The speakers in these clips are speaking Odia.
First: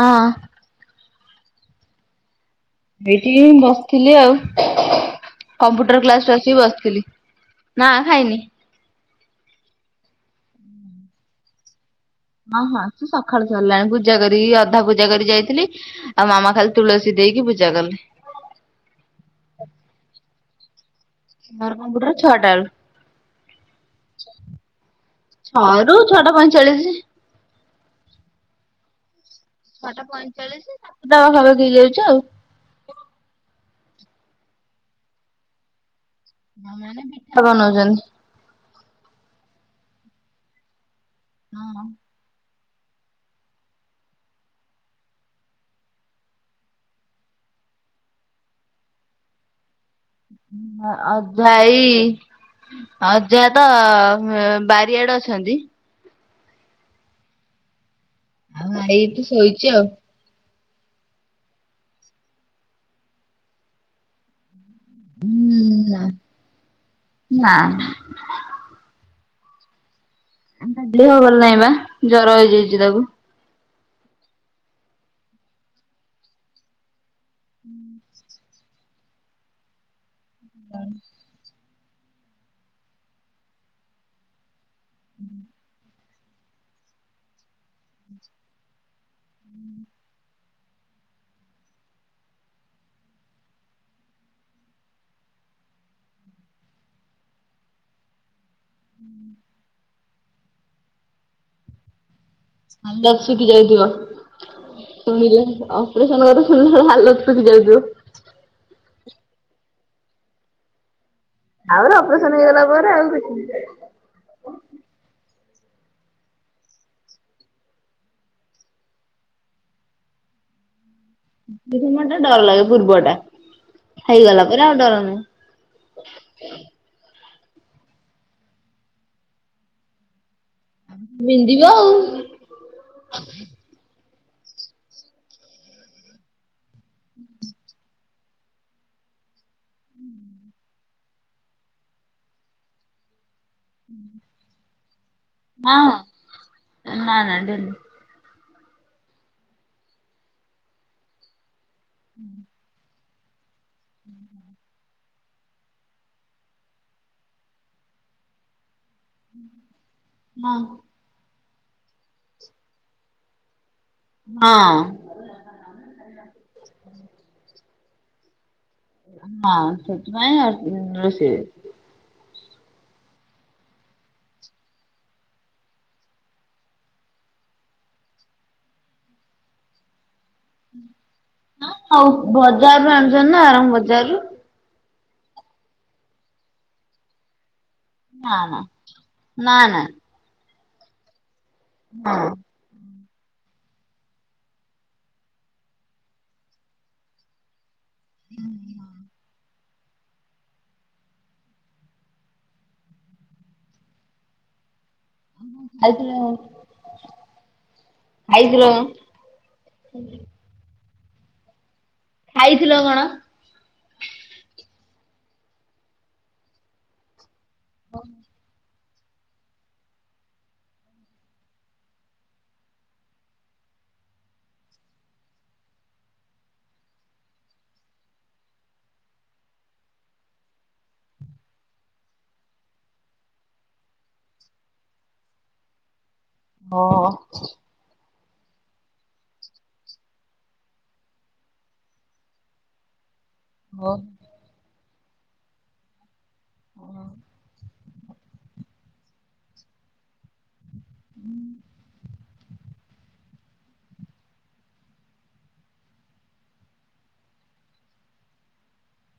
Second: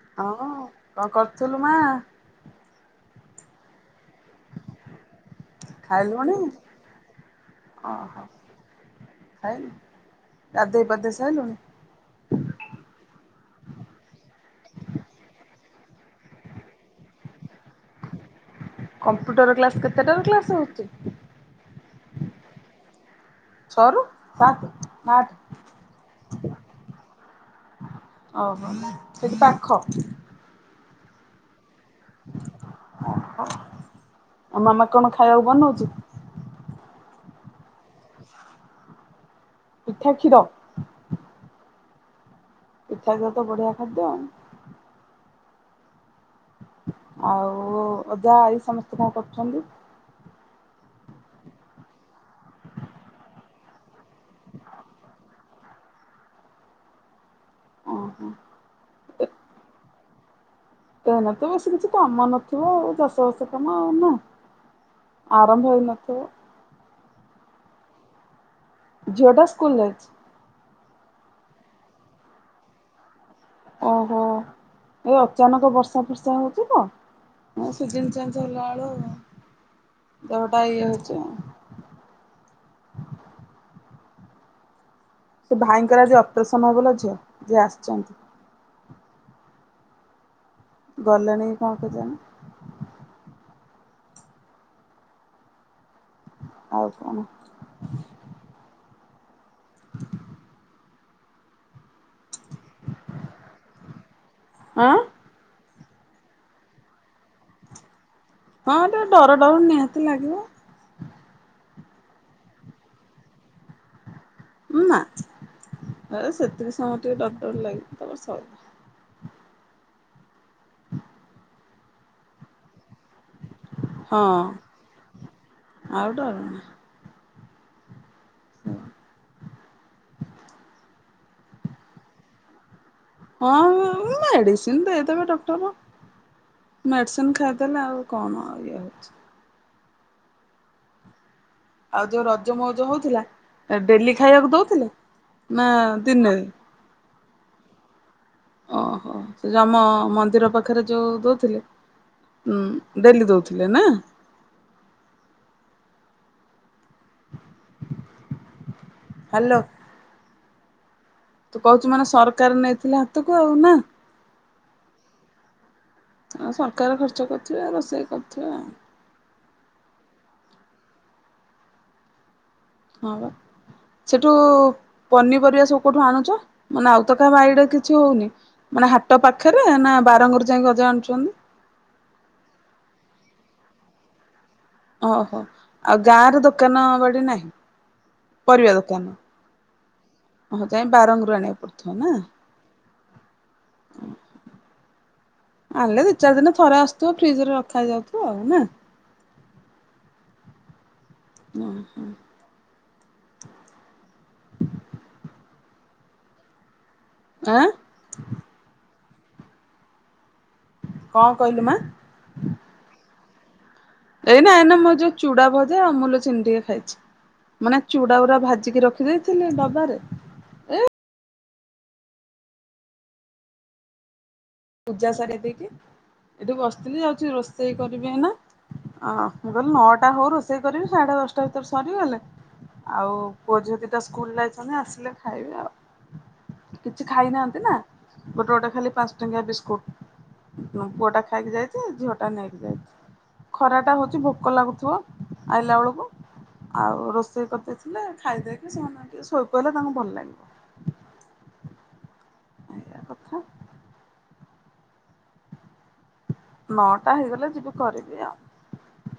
ହଁ କଣ କରୁଥିଲୁ ମା? ଏଇଠି ବସିଥିଲି ଆଉ। କମ୍ପ୍ୟୁଟର ଖାଇଲୁଣି କ୍ଲାସରେ ଆସିକି ବସିଥିଲି ନା ଓହୋ ଖାଇନି। ଗାଧେଇ ପାଧେଇ ସାରିଲୁଣି। ହଁ ହଁ ସେ ସକାଳୁ ସରିଲାଣି ପୂଜା କରି ଅଧା ପୂଜା କରି ଯାଇଥିଲି ଆଉ ମାମା ଖାଲି ତୁଳସୀ ଦେଇକି ପୂଜା କଲେ। କମ୍ପ୍ୟୁଟର କ୍ଲାସ କେତେଟାରେ କ୍ଲାସ ହଉଛି? ର କମ୍ପଟର ଛଅଟାରୁ। ଛଅରୁ ସାତ ନା ଆଠ? ଛଅ ରୁ ଛଅଟା ପଇଁଚାଳିଶ। ଓହୋ। ସେଠି ପାଖ ଛଅଟା ପଇଁଚାଳିଶି ସାତଟା ପାଖାପାଖି ହେଇ ଯାଉଛି ଆଉ। ଆଉ ମାମା କଣ ଖାଇବାକୁ ବନଉଚି? ମୋ ମା ଏଇନେ ପିଠା ବନଉଛନ୍ତି। ପିଠା, କ୍ଷୀର। ହଁ ପିଠାକୁ ତ ବଢିଆ ଖାଦ୍ୟ ଆଉ। ଆଉ ଅଜା ଆଇ ସମସ୍ତେ କଣ କରୁଛନ୍ତି? ଆଉ ଭାଇ ହଁ ଅଜା ତ ବାରିଆଡେ ଅଛନ୍ତି। ଓହୋ ଆଉ ଆଈ ଏଠି ଶୋଇଛି ଆଉ। ଏଇନା ତ ବେଶୀ କିଛି କାମ ନଥିବ ଆଉ ଚାଷ ବାସ କାମ ଆଉ ନା ଆରମ୍ଭ ହେଇନଥିବ। ନାଁ। ଝିଅଟା ସ୍କୁଲ ଜାଇଛି? ତା ଦେହ ଭଲ ନାଇଁ ପା ଜର ହେଇଯାଇଛି ତାକୁ। ଓହୋ ଏ ଅଚାନକ ବର୍ଷା ଫର୍ଷା ହଉଛି ତ। ହଁ ସିଜିନ ଚେଞ ହେଲାବେଳକୁ ଦେହଟା ଇଏ ହଉଚି ଆଉ। ସେ ଭାଇଙ୍କର ଆଜି ଅପ୍ରେସନ ହବାର ଅଛି ଯିଏ ଆସିଛନ୍ତି। ଗଲେଣି କଣ କେଜାଣି? ଆଉ କଣ? [inaudible] ଭଲ ଆସିକି ଯାଇଥିବ ଆଁ ଶୁଣିଲେ ଆଉ ଅପ୍ରେସନ କଥା ଶୁନିକି ତାର ହାଲତ ବାଜି ଯାଉଥିବ। ହଁ ଟିକେ ଡର ଡର ନିହାତି ଲାଗିବ। ଆଉ ଅପ୍ରେସନ ହେଇଗଲା ପରେ ଆଉ କିଛି ନି। ନା। ଆରେ ସେତିକି ସମୟ ଟିକେ ଡର ଡର ଲାଗିବ ତାପରେ ସଇଲା ବୁଝିବାଟା [unintelligible] ଡର ଲାଗେ ପୂର୍ବଟା ହଁ ହେଇଗଲା ପରେ ଆଉ ଡର ଆଉ ନାହିଁ। ହ [inaudible] ବିନ୍ଧିବ ଆଉ ହଁ ମେଡିସିନ୍ ଦେଇଦେବେ ଡକ୍ଟର ମେଡିସିନ ଖାଇଦେଲେ ଆଉ କଣ, ଇଏ ହଉଛି। ଆଉ ଯୋଉ ରଜ ମଉଜ ହଉଥିଲା ଡେଲି ଖାଇବାକୁ ଦଉଥିଲେ। ନା ହଁ ନା ନା ଡେଲି ତିନିଦିନି ଓହୋ ସେ ଜଉମ ମନ୍ଦିର ପାଖରେ ଯୋଉ ଦଉଥିଲେ। ହୁଁ [inaudible] ଡେଲି ଦଉ ହୁଁ । [inaudible] ହାଲୋ, ନା [unintelligible] ତୁ କହୁଛୁ ମାନେ ସରକାର ନେଇଥିଲେ ହାତକୁ ଆଉ ନା- ହଁ। ଆଉ ସରକାର ଖର୍ଚ୍ଚ କରୁଥିବେ ରୋଷେଇ କରୁଥିବେ ଆଉ ନାଁ ସେଥିପାଇଁ ରୋଷେଇ ହଁ ବା ସେଠୁ ପନିପରିବା ସବୁ କଉଠୁ ଆଣୁଛ? ମାନେ ଆଉ ତ କାହା ବାଡି ରେ କିଛି ହଉନି। ମାନେ ହାଟ ପାଖରେ ନା ବାରଙ୍ଗରୁ ଯାଇ ଗଜା ଆଣୁଛନ୍ତି ଆଉ ବଜାର ଆଣୁଛନ୍ତି ନା ବଜାରରୁ ଓହୋ, ଆଉ ଗାଁ ର ଦୋକାନ ବାଡି ନାହିଁ। ନା ପରିବା ଦୋକାନ ନା। ହଁ ଯାଇ ବାରଙ୍ଗରୁ ଆଣିବାକୁ ପଡୁଥିବ ନା? ହଁ ଆଣିଲେ ଦୁଇ ଚାରି ଦିନ ଥରେ ଆସୁଥିବ ଫ୍ରିଜରେ ରଖ ଖାଇ ଯାଉଥିବ ଆଉ। ନା? ହଁ ହୁଁ। [unintelligible] ଖାଇଥିଲ ଆଁ ଖାଇଥିଲେ। [unintelligible] [inaudible] କଣ କହିଲୁ ମା? ଖାଇଥିଲ କଣ? ଏଇନା, ଏଇନା ମୁଁ ଯୋଉ ଚୁଡା ଭଜା ଅମୁଲ ଚିନି ଟିକେ ଖାଇଛି। ମାନେ ଚୁଡା ଗୁରା ଭାଜିକି ରଖି ଦେଇଥିଲି ଡବାରେ ଏ ପୂଜା ସାରି ଦେଇକି ଏଠି ବସିଥିଲି। ଯାଉଛି ରୋଷେଇ କରିବି ଏଇନା। ଅ ମୁଁ କହିଲ ନଅଟା ହଉ ରୋଷେଇ କରିବି। ସାଢେ ଦଶଟା ଭିତରେ ସରିଗଲେ ଆଉ ପୁଅ ଝିଅ ଦିଟା ସ୍କୁଲ ଯାଇଛନ୍ତି। ଆସିଲେ ଖାଇବେ ଆଉ କିଛି ହଁ। ଖାଇନାହାନ୍ତି ନା ଗୋଟେ ଗୋଟେ ଖାଲି ପାଞ୍ଚ ଟଙ୍କିଆ ବିସ୍କୁଟ ପୁଅ ଟା ଖାଇକି ଯାଇଛି। ଝିଅ ଟା ନେଇକି ଯାଇଛି। ଖରା ଓ ଟା ହଉଛି ଭୋକ ଲାଗୁଥିବ, ଆଇଲା ବେଳକୁ। ଆଉ ରୋଷେଇ କରିଦେଇ ହେଲେ ଖାଇଦେଇକି, ସେମାନେ ଟିକେ ଶୋଇ ପଇଲେ ତାଙ୍କୁ ଭଲ ଲାଗିବ। ହୁଁ [unintelligible] ଏଇଆ କଥା। ନଅଟା ହେଇଗଲେ ଯିବି କରିବି ଆଉ।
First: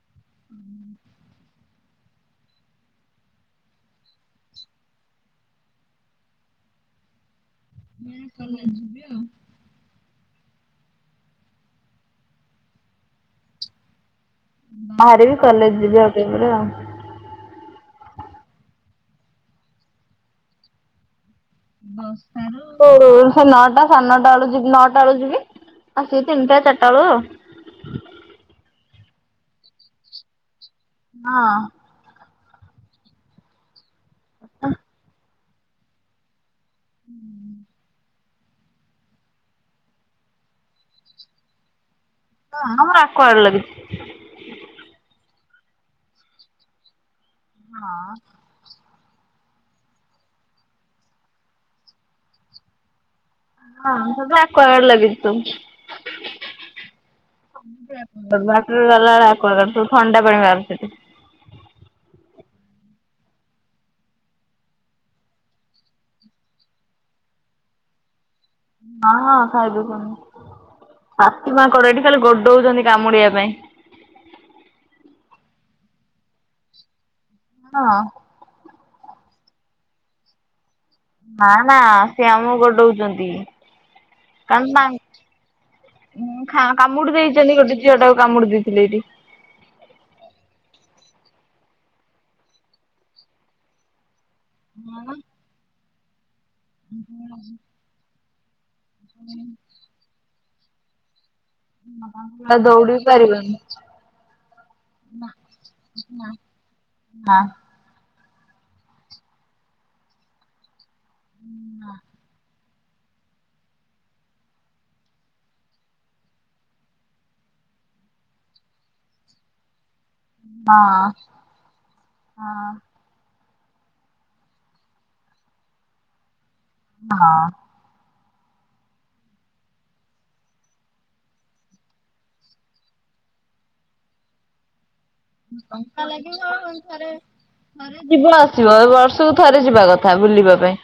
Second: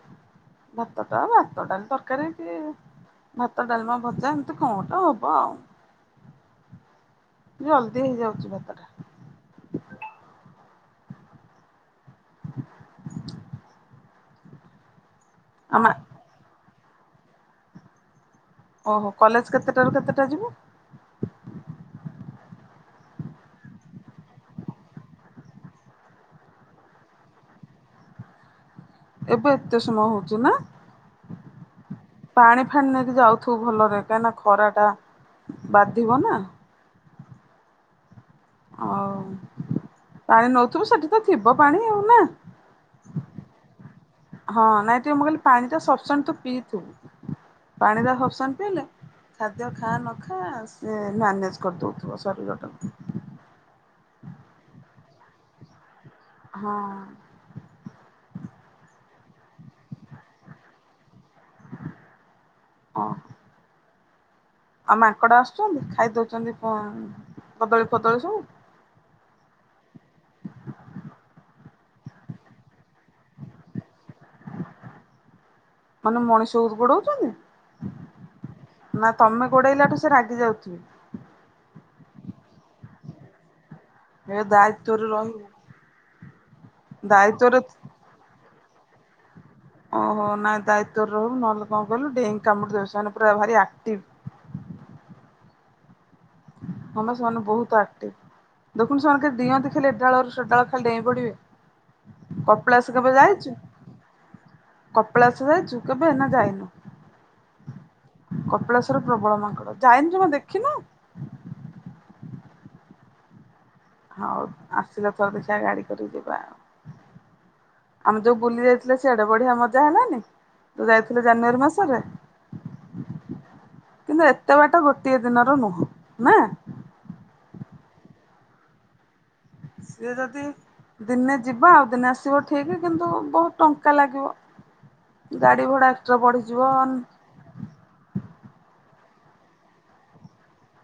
ଭାତଟା ଭାତଡାଲି ତର୍ ତରକାରରେ କି ଭାତ, ଡାଲମା, ଭଜା ଏମିତି କଣ ଗୋଟେ ହବ ଆଉ ଜଲ୍ଦି ହେଇଯାଉଛି [unintelligible] ଭାତଟା ଯିବି ଆଉ। ବାହରିବି କଲେଜ ଆମେ ଯିବି ଆଉ ଟିକେ ପରେ ଆଉ ଓହୋ, କଲେଜ କେତେଟାରୁ କେତେଟା ଯିବୁ? ଦଶଟାରୁ ସେ ନଅଟା, ସାଢ଼େ ନଅଟା, ବେଳୁ ନଅଟା ବେଳୁ ଯିବି। ଆସିବି ତିନିଟା ଚାରିଟା ବେଳୁ ଆଉ ଏବେ ଏତେ ସମୟ ହଉଛି ନା? ହଁ। ପାଣି ଫାଣି ନେଇକି ଯାଉଥିବୁ ଭଲରେ କାହିଁ ନା ଖରା ଟା ବାଧିବ ନା। ହୁଁ [inaudible] ହଉ ପାଣି ନଉଥିବୁ। ସେଠି ତ ଥିବ ପାଣି ଆଉ ନା? ହଁ, ଆମର ଆକ୍ୱାଗାର୍ଡ ଲାଗିଛି। ହଁ, ନାଇଁ ଟିକେ ମୁଁ କହିଲି ପାଣି ଟା ସଫସେଣ୍ ତୁ ପିଇଥିବୁ ପାଣି ଟା ସଫସେଣ୍ଟ ପିଇଲେ। ଖାଦ୍ୟ ଖା ନ ଖା ସେ ମ୍ୟାନେଜ କରିଦଉଥିବ ଶରୀରଟାକୁ। ହଁ ଆକ୍ୱାଗାର୍ଡ ଲାଗୁଚି ହଁ [unintelligible] [unintelligible] [unintelligible] ଥଣ୍ଡା ପାଣି ବାହାରୁଛି ସେଠି। ହଁ। ଆଉ ମାଙ୍କଡ ଆସୁଛନ୍ତି? ହଁ ହଁ, ଖାଇଦଉଛନ୍ତି। ପାତିମାଙ୍କଡ଼ ଏଠି ଖାଲି ଗୋଡଉଛନ୍ତି କାମୁଡିବା ପାଇଁ। ମାନେ ମଣିଷ କୁ ଗୋଡାଉଛନ୍ତି। ହଁ। ନା ତମେ ଗୋଡ଼େଇଲାଠୁ ସେ ରାଗି ଯାଉଥିବେ। ନା ନା ସେ ଆମକୁ ଗୋଡଉଚନ୍ତି। ଏ ଦାୟିତ୍ୱରୁ ରହିବୁ। କାମୁଡି ଦାୟିତ୍ୱରେ ଦେଇଛନ୍ତି, ଗୋଟେ ଝିଅ ଟାକୁ କାମୁଡି ଦେଇଥିଲେ ଏଇଠି। ଓହୋ। ନାଇଁ ଦାୟିତ୍ଵରେ ରହିବୁ, ନହେଲେ କଣ କହିଲୁ ଡେଇଙ୍କି କାମୁଡି ଦେବେ ସେମାନେ ପୁରା ଭାରି ଆକ୍ଟିଭ। ହଁ ବା। ହମ ସେମାନେ ବହୁତ ଆକ୍ଟିଭ, ଦେଖୁନ୍ତୁ ସେମାନେ କେ ଦିଅନ୍ତି ଖଲେ ଏଡାଳରୁ ସେଡାଳ ଖାଲି ଡେଇଁ ପଡ଼ିବେ। ଦୌଡ଼ିିବି ପାରିବନି। କପିଳାସ ଯାଇଛୁ କେବେ ନା ଯାଇନୁ? ନା। କପିଳେଶ୍ଵର ପ୍ରବଳ ମାଙ୍କଡ, ଯାଇନୁ ଜମା ଦେଖିନୁ? ହୁଁ। ହଉ ଆସିଲେ ଥର ଦେଖିଆ ଗାଡି କରିକି ଯିବା ଆଉ। ଆମେ ଯୋଉ ବୁଲି ଯାଇଥିଲେ ସେଆଡେ ବଢିଆ ମଜା ହେଲାନି। ତୁ ହଁ ଯାଇଥିଲୁ ଜାନୁଆରୀ ମାସରେ। ହଁ କିନ୍ତୁ ଏତେ ବାଟ ଗୋଟିଏ ଦିନର ନୁହଁ ନା। ହଁ। ସେଏ ଯତି ଦିନେ ଯିବା ଆଉ ଦିନେ ଆସିବ ଠିକ, କିନ୍ତୁ ବହୁତ ଟଙ୍କା ଲାଗିବ। ଗାଡି ଭଡା ଟଙ୍କା ଏକ୍ସଟ୍ରା ଲାଗିବ ବଢିଯିବ ଥରେ ଥରେ ଯିବ ଆସ ଯ ବର୍ଷକୁ ଥରେ ଯିବା କଥା ବୁଲିବା ପାଇଁ।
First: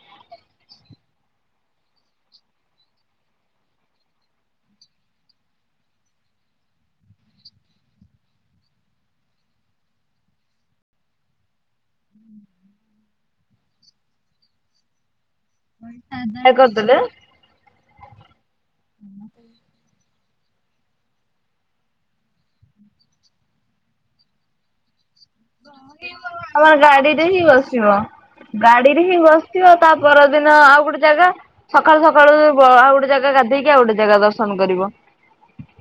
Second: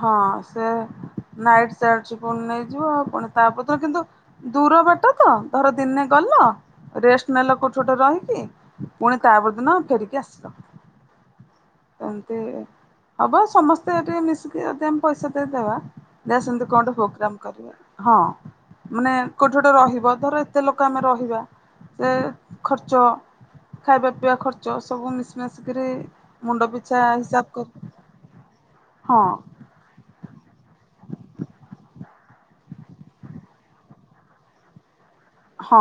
ହଁ ସେ ନାଇଟ୍ ସଡଛି ପୁଣି ନେଇଯିବ ଆଉ ପୁଣି ତାପରୁ କିନ୍ତୁ ଦୂର ବାଟ ତ ଧର ଦିନେ ଗଲେ ରେଷ୍ଟ ପୁଣି ତାପଦିନ ଫେରିକି ଆସିଲ। ଏମତି ହବ ସମସ୍ତେ ଏଠିକେ ମିଶିକି ପଇସା ବା ଯାହା ସେମତି କଣେ କରିଦେଲେ ପ୍ରୋଗ୍ରାମ କରିବା ହଁ। ଧର ଏତେ ଲୋକ ଆମେ ରହିବା ସେ ଖର୍ଚ୍ଚ ଖାଇବା ପିଇବା ଖର୍ଚ୍ଚ ସବୁ ମିଶି ମୁଣ୍ଡ ଆମର ପିଛା ଗାଡିରେ ହିଁ ହିସାବ ବସିବ। ଗାଡିରେ ହିଁ ହଁ ବସିବ ତା ପର ଦିନ ଆଉ ଗୋଟେ ଜାଗା ସକାଳୁ ସକାଳୁ ଆଉ ଗୋଟେ ଜାଗା ଗାଧେଇକି ଆଉ ଗୋଟେ ଜାଗା ଦର୍ଶନ। କରିବ। ହଁ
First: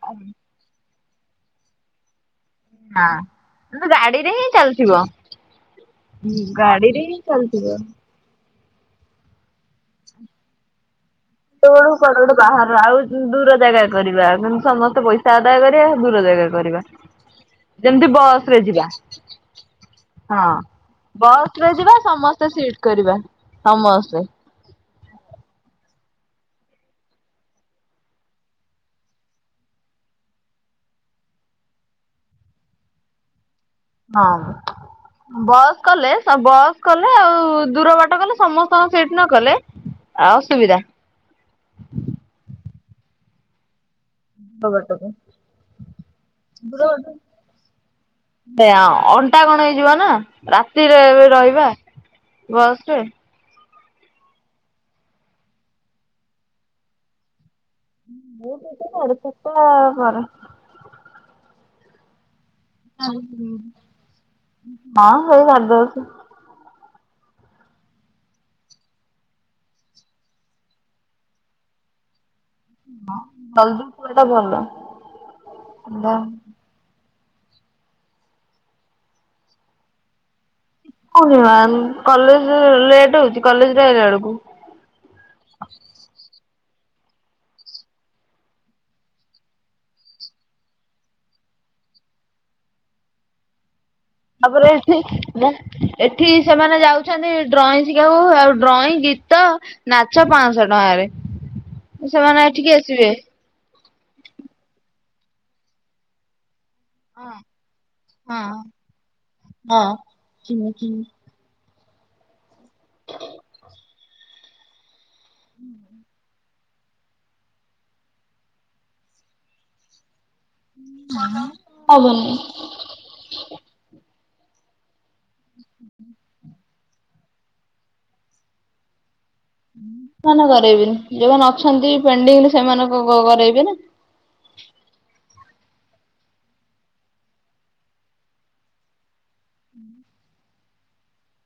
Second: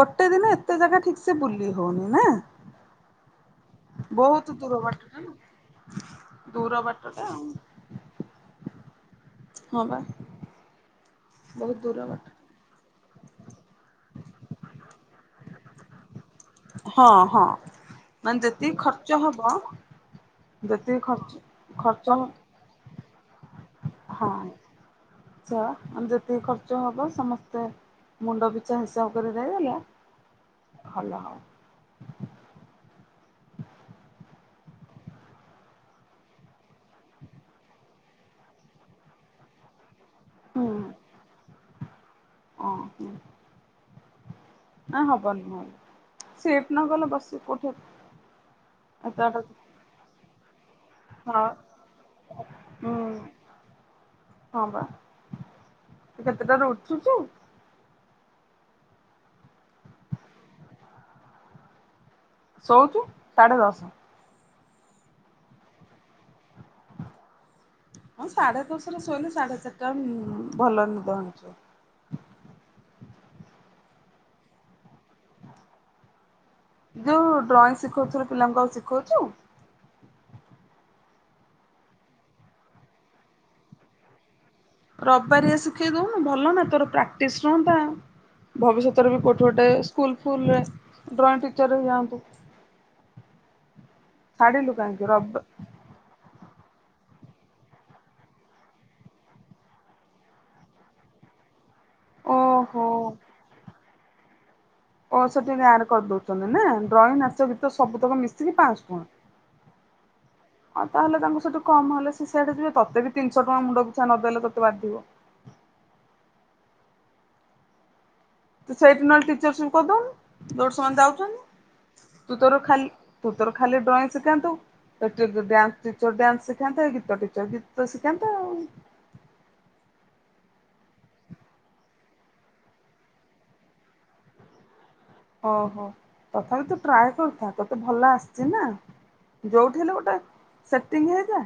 ଗୋଟେ ଦିନ ଏତେ ଜାଗା ଠିକ ସେ ବୁଲି ହଉନି ନା। ହଁ ତୁ ଗାଡିରେ ହିଁ ବହୁତ ଦୂର ଚାଲୁଥିବ ବାଟଟା ନା ହଁ ଦୂର ଗାଡିରେ ନିଁ ବାଟଟା ଆଉ ଚାଲଛି ତ ହଁ ପା। ତୁୁ ବାହାର ଆଉ ଦୂର ଜାଗା କରିବା ସମସ୍ତେ ପଇସା ଆଦାୟ କରିବା। ଦୂର କରିବା। ହଁ ହଁ ମାନେ ଯେତିକି ଖର୍ଚ୍ଚ ହବ ହଁ ଯେତିକି ଖର୍ଚ୍ଚ ବସ ରେ ଯିବା ଖର୍ଚ୍ଚ ସମସ୍ତେ ସିଟ କରିବା। ସମସ୍ତେ। ହଁ । ଯେତିକି ଖର୍ଚ୍ଚ ହବ ସମସ୍ତେ ମୁଣ୍ଡ ବିଛା ହିସାବ କରି ଦେଇଦେଲେ ଭଲ ହବ। ହଁ। ବସ୍ କଲେ ବସ୍ କଲେ ଆଉ ଦୂର ବାଟ କଲେ ସମସ୍ତଙ୍କ ସିଟ ନ କଲେ ଆହୁରି ହୁଁ ସୁବିଧା। ବାଟକୁ। ହବ ନାହିଁ ସିଟ ନ ଗଲେ ବସି କୋ ସେଇଆ ଅଣ୍ଟା କଣ ହେଇଯିବ ନା? ରାତିରେ ହଁ ରହିବା ବସ୍ ହୁଁ ରେ। ହଁ ପା ତୁ କେତେଟାରୁ ଉଠୁଛୁ? ମୁଁ ଉଠୁଛି ସାଢ଼େ ଚାରି ଟା ପରେ। ଶୋଉଛୁ ସାଢେ ଦଶ? ହଁ ସେଇ ସାଢେ ଦଶ । ହଁ ସାଢେ ଦଶରେ ଶୋଇଲେ ସାଢେ ଚାରିଟା ଭଲ ନିଦ ଭାଙ୍ଗିଜିବ। ହଁ ଜଲଦି ଉଠିବାଟା ଭଲ। ଯୋଉ ଡ୍ରଇଂ ଶିଖାଉ ପିଲାଙ୍କୁ ଆଉ ଶିଖାଉଛୁ? କନ କଲେଜ ଲେଟ ହଉଛି କଲେଜ ରେ ଆଇଲା ବେଳକୁ। ରବିବାରିଆ ଶିଖେଇ ଦଉନୁ ଭଲ ନା ତୋର ପ୍ରାକ୍ଟିସ ରୁହନ୍ତା। ଭବିଷ୍ୟତରେ କୋଉଠି ଗୋଟେ ଭଲ ସ୍କୁଲ ଫଲ ଡ୍ରଂର ହେ ଯାଆନ୍ତୁ। ତାପରେ ଏଠି ରବ ମୁଁ ଏଠି ସେମାନେ ଯାଉଛନ୍ତି ଡ୍ରଇଂ ଶିଖିବାକୁ ଆଉ ଡ୍ରଇଂ ଗୀତ ନାଚ ପାଞ୍ଚଶହ ଟଙ୍କାରେ। ସେମାନେ ଏଠିକି ଓହୋ। ଆସିବେ। ଓ ସେଠି ଆଡେ କରିଦଉଛନ୍ତି ନା? ଡ୍ରଇଂ ନାଚିବା ଭିତରେ ସବୁ ତକ ମିଶିକି ପାଞ୍ଚଣ ହଁ। ଆଉ ତାହେଲେ ତାଙ୍କୁ ସେଠୁ କମ ହେଲେ ସ ସେଆଡେ ଯିବେ ତତେ ବି ତିନିଶହ ଟଙ୍କା ମୁଣ୍ଡ ପିଛା ନଦେଲେ ତତେ ବାଧିବ। ହୁଁ। ତ ସେଇଠି ନହେଲେ ଟିଚର ସିପ କରି ଦୋଉନୁ? ସେମାନେ ଯାଉଛନ୍ତି ହବନି ତୁ ତୋର ଖାଲି ତୁ ତୋର ଖାଲି ଡ୍ରଇଂ ଶିଖାନ୍ତୁ। ଡ୍ୟାନ୍ଟିର ଡ୍ୟାନ୍ସ ଶିଖାନ୍ତେ ଗୀତ ଟିଚର ଗୀତ ଶିଖାନ୍ତେ ଆଉ ମନା କରରାଇବେ ଯୋଉମାନେ ଅଛନ୍ତି ପେଣ୍ଡିଙ୍ଗରେ ସେମାନଙ୍କ କରେଇବେ ନା। [inaudible] ଓହୋ ତଥାପି ତୁ ଟ୍ରାଏ କରିଥା ତତେ ଭଲ ଆସିଚ ନା। ଯୋଉଠି ହେଲେ ନା ଗୋଟେ ସେଟିଙ୍ଗ ହେଇଯା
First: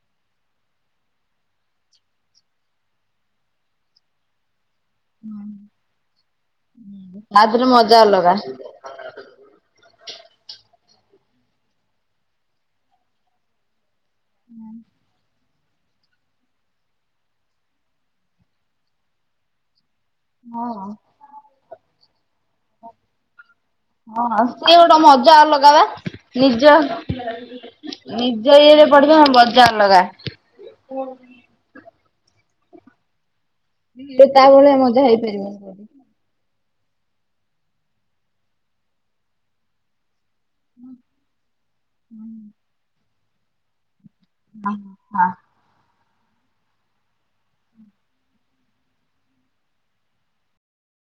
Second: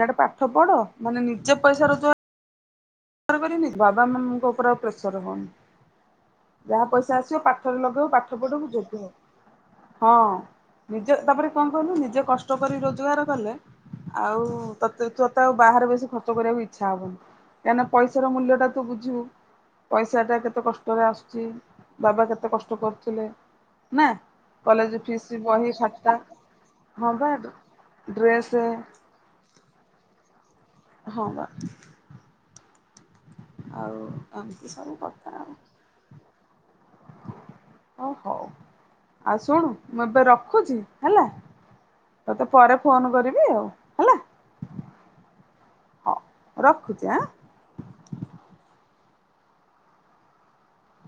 ଇଆଡେ ପାଠ ପଢ ମାନେ ନିଜେ ପଇସା ରୋଜଗାର ତରବ ନିର୍ ବାବାମାନଙ୍କ ଉପରା ପ୍ରଚର ହବନି। ଯାହା ପଇସା ଆସିବ ତା ଦେହରେ ପାଠରେ ମଜା ଲଗେଇବ ଅଲଗା ପାଠ ପଢିବ ଯୋଗ୍ୟ ସବୁ। ହଁ ନିଜେ ତାପରେ କଣ କହିଲୁ ନିଜେ କଷ୍ଟ କରି ରୋଜଗାର କଲେ ଆଉ ତତେ ତତେ ଆଉ ବାହାରେ ବେଶି ଖର୍ଚ୍ଚ କରିବାକୁ ଇଚ୍ଛା ହବନି। କାହିଁକିନା ପଇସାର ମୂଲ୍ୟ ଟା ତୁ ବୁଝିବୁ ପଇସା ଟା କେତେ କଷ୍ଟରେ ଆସୁଛି ବାବା କେତେ ଏତେ କଷ୍ଟ କରୁଥିଲେ? ନା ହଁ ସେ କଲେଜ ଗୋଟେ ଫିସ୍ ମଜା ଅଲଗା ବହି ପା ଖାତା ନିଜ ହଁ ବା ଡ୍ରେସ୍ ନିଜ ଇଏରେ ପଢିବ ମଜା ଅଲଗା। ହ ବା। ଆଉ ତା ଏମିତି ଭଳିଆ ସବୁ ମଜା କଥା ଆଉ। ହେଇପାରିବନି। ଓ ହୋ ଆଉ ଶୁଣୁ ମୁଁ ଏବେ ରଖ୍ ଖୁଚି ହେଲା ତତେ ପରେ ଫୋନ କରିବି ଆଉ ହେଲା। ହଁ ହଁ। ରଖୁଚି ଏଁ।